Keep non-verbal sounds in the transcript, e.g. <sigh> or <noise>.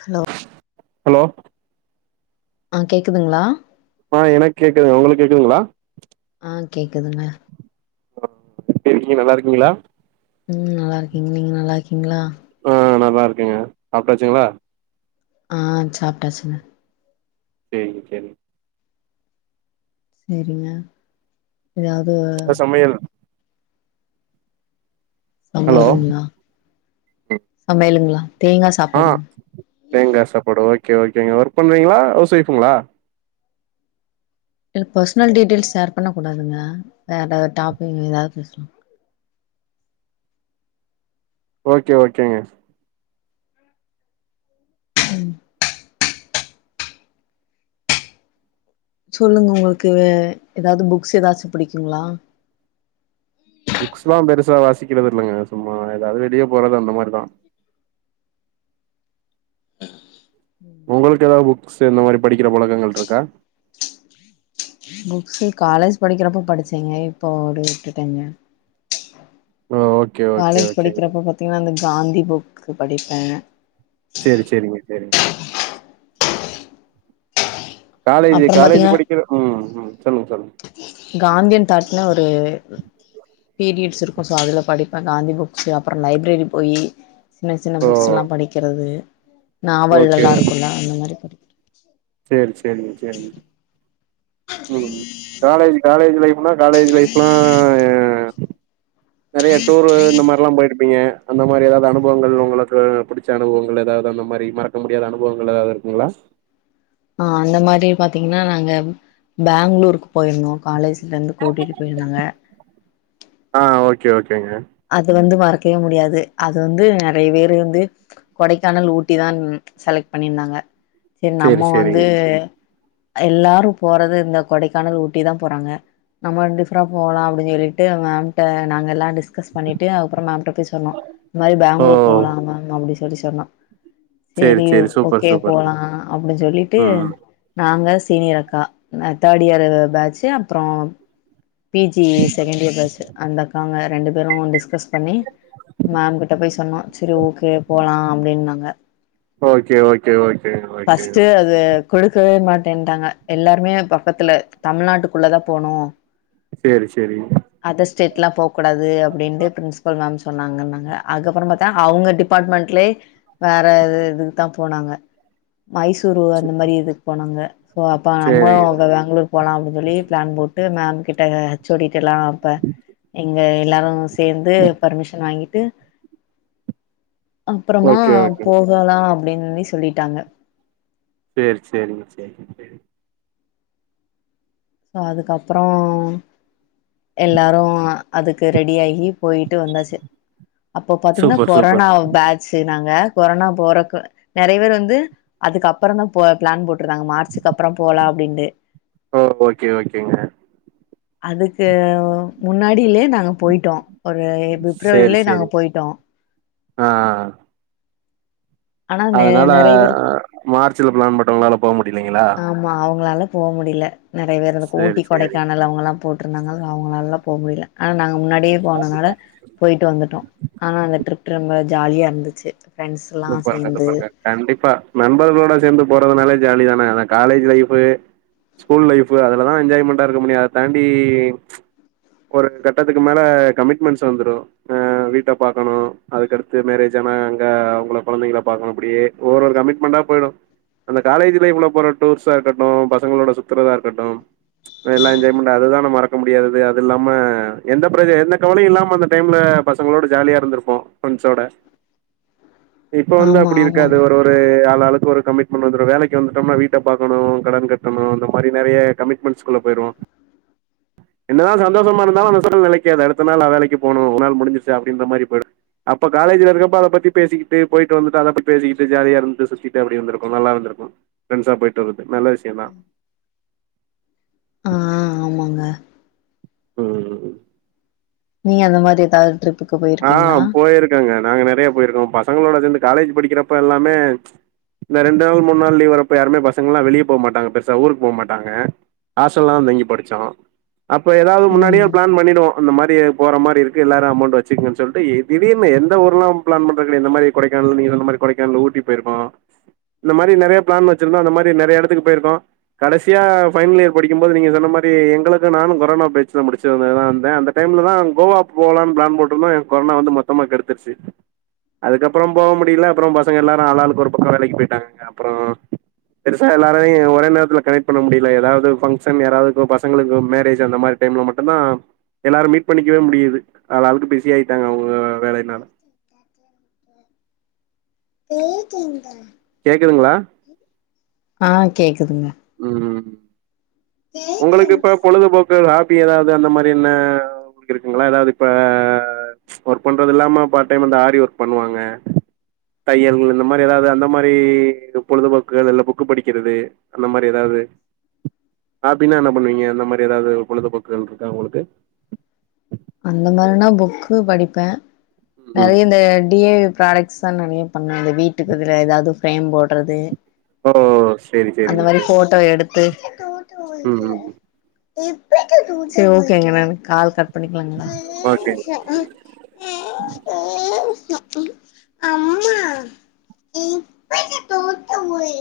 hello hello ஆ கேக்குதுங்ளா ஆ எனக்கு கேக்குது உங்களுக்கு கேக்குதுங்ளா ஆ கேக்குதுங்க ஆ எப்டி இருக்கீங்க நல்லா இருக்கீங்களா ம் நல்லா இருக்கீங்க நீங்க நல்லா இருக்கீங்களா ஆ நல்லா இருக்கேங்க சாப்ட்டாச்சுங்களா ஆ சாப்ட்டாச்சுங்க சேரிங்க சேரிங்க சேரிங்க ஏதாவது என்ன சமையல் ஹலோ சமையலுங்ளா சமையலுங்ளா தேங்கா ஆ சாப்பாடுங்க தேங்கா சாப்பாடு ஓகே ஓகேங்க ஒர்க் பண்றீங்களா ஹவுஸ் ஒய்ஃப்ங்களா இதுல பர்சனல் டீட்டெயில்ஸ் ஷேர் பண்ணக்கூடாதுங்க வேற டாப்பிக் ஏதாது பேசலா ஓகே ஓகேங்க சொல்லுங்க உங்களுக்கு ஏதாது புக்ஸ் ஏதாச்சு பிடிக்குங்களா புக்ஸ்லா பெருசா வாசிக்கிறது இல்லங்க சும்மா ஏதாது வெளிய போறது அந்த மாரிதா உங்களுக்கு ஏதாது புக்ஸ்சு இந்த மாரி படிக்கிற பழக்கங்கள் இருக்கா புக்ஸ்சு காலேஜ் படிக்கிறப்ப படிச்சேங்க இப்போ அப்டியே விட்டுட்டேங்க ஓ ஓகே காலேஜ் ஓகேங்க படிக்கிறப்ப பாத்தீங்கன்னா இந்த காந்தி புக்கு படிப்பே சேரி சேரிங்க சேரிங்க காலேஜு அப்புறம் காலேஜ் பாத்தீங்கன்னா படிக்கிற ம் ம் சொல்லுங்க சொல்லுங்க காந்தியன் தட்ன்ன ஒரு பீரியட்ஸ் இருக்கு சோ அதுல படிப்பே காந்தி புக்ஸ்சு அப்றோ லைப்ரேரி போயி சின்ன சின்ன ஓ புக்ஸெல்லா படிக்கிறது நாவல் ஓகே எல்லா இருக்குல்ல அந்த மாரி படிப் சேரி சேரிங்க சேரிங்க ம் காலேஜ் காலேஜ் லைஃப்னா காலேஜ் லைஃப்லா ஏ <unintelligible> நெறைய டூரு இந்த மார்லா போயிருப்பீங்க அந்த மாரி எதாவது அனுபவங்கள் உங்களுக்கு புடிச்ச அனுபவங்கள் எதாவது அந்த மாரி மறக் முடியாத அனுபவங்கள் எதாவது இருக்குங்களா ஆ அந்த மாரி பாத்தீங்கன்னா நாங்க பெங்களூருக்கு போயிருந்தோ காலேஜ்லருந்து கூட்டிட்டு போயிருந்தாங்க ஆ ஓகே ஓகேங்க அது வந்து மறக்கவே முடியாது அது வந்து நெறைய பேரு வந்து கொடைக்கானல் ஊட்டிதான் செலக்ட் பண்ணிருந்தாங்க செரி சேரி நம்ம வந்து சேரிங்க எல்லாரு போறது இந்த கொடைக்கானல் ஊட்டி தா போறாங்க நம்ம டிஃப்ரா போகலா அப்புடின் சொல்லிட்டு மேம்ட நாங்க எல்லா டிஸ் கஸ் பண்ணிட்டு அதுக்கப்பறோ மேம்கிட்ட போய் சொன்னோ இந்த மாரி ஓ பெங்களூர் போகலா மேம் அப்டி சொல்லி சொன்னோ சேரி செரி ஓ சேரி சூப்பர் ஓகே சூப்பருங்க போலாம் அப்புடின் சொல்லிட்டு ம் நாங்க சீனியர் அக்கா நா தேர்ட் இயரு பேட்ஜு அப்றோ P G second year batch அந்த அக்காங்க ரெண்டு பேரு டிஸ்கஸ் பண்ணி மேம் கிட்ட போய் சொன்னோ செரி ஓகே போலாம் அப்டின்னாங்க okay okay okay okay first அது குடுக்கவே மாட்டேன்டாங்க எல்லாருமே பக்கத்துல தமிழ்நாட்டுக்குள்ள தா போனு சேரி சேரிங் அதர் ஸ்டேட்லா போ கூடாது அப்டின்ட்டு பிரின்சிபல் மேம் சொன்னாங்கனாங்க அதுக்கப்பறோ பாத்தா அவுங்க டிபார்ட்மெண்ட்லே வேற எது இதுக்கு தா போனாங்க மைசூரு அந்த மாரி இதுக்கு போனாங்க சோ அப்ப நம்மளு சேரிங்க பா பெங்களூரு போலா அப்டின் சொல்லி ப்ளான் போட்டு மேம் கிட்ட ஹெச்சோடிக்கிட்டலா அப்ப எங்க எல்லாரு சேர்ந்து பர்மிஷன் வாங்கிட்டு அப்பறமா ஓகே ஓகே போகலா அப்டின்னே சொல்லிட்டாங்க சேரி சேரிங்க சேரிங்க சேரிங் சோ அதுக்கப்பறோ எல்லாரு அதுக்கு ரெடி ஆகி பொயிட்டு வந்தாச்சு அப்போ பாத்தீங்கன்னா சூப்பர் சூப்பர் கொரோனா பேட்ஜு நாங்க கொரோனா போறக்க நெறைய பேர் வந்து அதுக்கு அப்பறோந்தா போ ப்ளான் போட்ருந்தாங்க மார்ச்சுக்கு அப்பறோ போலா அப்டின்ட்டு ஓ ஓகே ஓகேங்க அதுக்கு முன்னாடிலே நாங்க பொயிட்டோ ஒரு பிப்ரவரிலே நாங்க பொயிட்டோ ஆ ஆ ஆ ஆனா நெ அதுனால நெறைய பேர் மார்ச்ல ப்ளான் போட்டவுங்களால போ முடியலிங்களா ஆமா அவுங்களால போ முடியல நெறைய பேரு அதுக்கு சேரி ஊட்டி சேரி கொடைக்கானல் அவுங்களாம் போட்ருந்தாங்க அவுங்கனால போ முடில ஆனா நாங்க முன்னாடியே போனனால போய்ட்டு வந்துட்டோ ஆனா அந்த ட்ரிப் ரொம்ப ஜாலியா இருந்துச்சு ஃப்ரெண்ட்ஸ்ல்லா சூப்பர்ங்க சேந்து சூப்பர்ங்க கண்டிப்பா நண்பர்களோட சேந்து போறதுனாலே ஜாலிதானே ஆனா காலேஜி லைஃபு ஸ்கூல் லைஃபு அதுலதா என்ஜாய்மெண்டா இருக்க முடியு அத தாண்டி ஒரு கட்டத்துக்கு மேல கமிட்மெண்ட்ஸ் வந்துரு அ வீட்ட பாக்கணு அதுக்கடுத்து மேரேஜ் ஆனா அங்க கொழந்தைங்கள பாக்கணு அப்டியே ஒரு ஒரு கமிட்மெண்டா போயிடு அந்தக் காலேஜ் லைஃப்ல போற டூர்ஸா இருக்கட்டு பசங்களோட சுத்துறதா இருக்கட்டு எல்லா என்ஜாய்மெண்ட் அது தானே மறக் க்க முடியாதது அது இல்லாம எந்த ப்ர எந்த கவலையு இல்லாம அந்த டைம்ல பசங்களோட ஜாலியா இருந்துருப்போ ஃப்ரெண்ட்ஸ்சோட இப்ப வந்து ஆமா அப்டி இருக்காது ஆமாங்க ஒரு ஒரு ஆளாளுக்கு ஒரு கமிட்மெண்ட் வந்துரு வேலைக்கு வந்துடோம்னா வீட்ட பாக்கணு கடன் கட்டணு அந்த மாரி நெறைய கமிட் மென்ட்ஸ் குள்ள போய்ருவோ என்னதா சந்தோஷமா இருந்தாலு அந்த சந்தோஷோ நெலைக்காது அடுத்த நாள் நா வேலைக்கு போனு ஒரு நாள் முடிஞ்சுருச்சு அப்டின்ற மாரி போய்டு அப்ப காலேஜ்ல இருக்கப்ப அத பத்தி பேசிக்கிட்டு போய்ட்டு வந்துட்டு அத பத்தி பேசிகிட்டு ஜாலியா இருந்துட்டு சுத்திட்டு அப்டி வந்திருக்கு நல்லாருந்துருக்கு ஃப்ரெண்ட்ஸா போய்ட்டு வர்றது நல்ல விஷயந்தா ஆ ஆமாங்க ம் நீங்க அந்த மாரி எதாது ட்ரிப்பு ஆ போயிருக்கோங்க நாங்க நெறையா போயிருக்கோ பசங்களோட சேர்ந்து காலேஜ் படிக்கிறப்ப எல்லாமே இந்த ரெண்டு நாள் மூணு நாள் லீவ் வரப்ப யாருமே பசங்கல்லா வெளிய போமாட்டாங்க பெருசா ஊருக்கு போமாட்டாங்க ஹாஸ்டல்லதா தங்கி படிச்சோ அப்போ ஏதாது முன்னாடியே ம் ப்ளான் பண்ணிடுவோ அந்த மாரி போற மாரி இருக்கு எல்லாரு அமௌண்டு வச்சுகுங்கன்னு சொல்லிட்டு திடீர்ன்னு எந்த ஊர்லா ப்ளான் பண்றது கெடையாது இந்த மாரி கொடைக்கானல் நீங்க சொன்ன மாரி கொடைக்கானல் ஊட்டி போய்ருக்கோ இந்த மாரி நெறையா ப்ளான் வச்சிருந்தோ அந்த மாரி நெறய எடத்துக்கு போய்ர்க்கோ கடைசியா ஃபைனல் இயர் படிக்கும் போது நீங்க சொன்ன மாரி எங்களுக்கு நானு கொரோனா பேட்ச்ல முடிச்சதுதா வந்தே அந்த டைம்லதா கோவா போலான் ப்ளான் போட்ருந்தோ என் கொரோனா வந்து மொத்தமா கெடுத்துர்ச்சு அதுக்கப்புறோ போவ முடில அப்றோ பசங்க எல்லாரு ஆளாளுக்கு ஒரு பக்கோ வேலைக்கு போயிட்டாங்கங்க அப்றோ பெருசா எல்லாரையு ஒரே நேரத்துல கனெக்ட் பண்ண முடில எதாது ஃபங்க்ஷன் யாராவது பசங்களுக்கு மேரேஜ் அந்த மாரி டைம்ல மட்டுதா எல்லாரு மீட் பண்ணிக்கவே முடியுது ஆளாளுக்கு பிஸி ஆயிட்டாங்க அவுங்க வேலையினால பிளேட் எங்க கேக்குதுங்ளா ஆ கேக்குதுங்க ம் உங்களுக்கு இப்ப கேக்குதுங்க பொழுதுபோக்கு ஹாபி ஏதாது அந்த மாரி என்ன உங்ளுக்கு இருக்குங்ளா ஏதாது இப்ப ஒர்க் பண்றது இல்லாம பார்ட் டைமா அந்த ஆரி ஒர்க் பண்ணுவாங்க தையல்கள் இந்த மாரி எதாது அந்த மாரி பொழுதுபோக்குகள் இல்ல புக்கு படிக்கிறது அந்த மாரி எதாவ்து ஹாபின்னா என்ன பண்ணுவீங்க இந்த மாரி ஏதாது பொழுதுபோக்குகள் இருக்கா உங்களுக்கு அந்த மாறினா புக்கு படிப்பே ம் நெறைய இந்த டி ஏ ப்ராடக்ட் எக்ஸா நெறைய பண்ணே இந்த வீட்டுக்குதுல ஏதாது ஃப்ரேம் போட்றது ஓ செரி அந்த செரிங்க மாரி செரி ஃபோட்டோ எடுத்து ம் ம் செரி ஓகேங்க நா கால் கட் பண்ணிக்லாங்ளா ஓகே <unintelligible> அம்மா இப்பத்த தோத்த முறி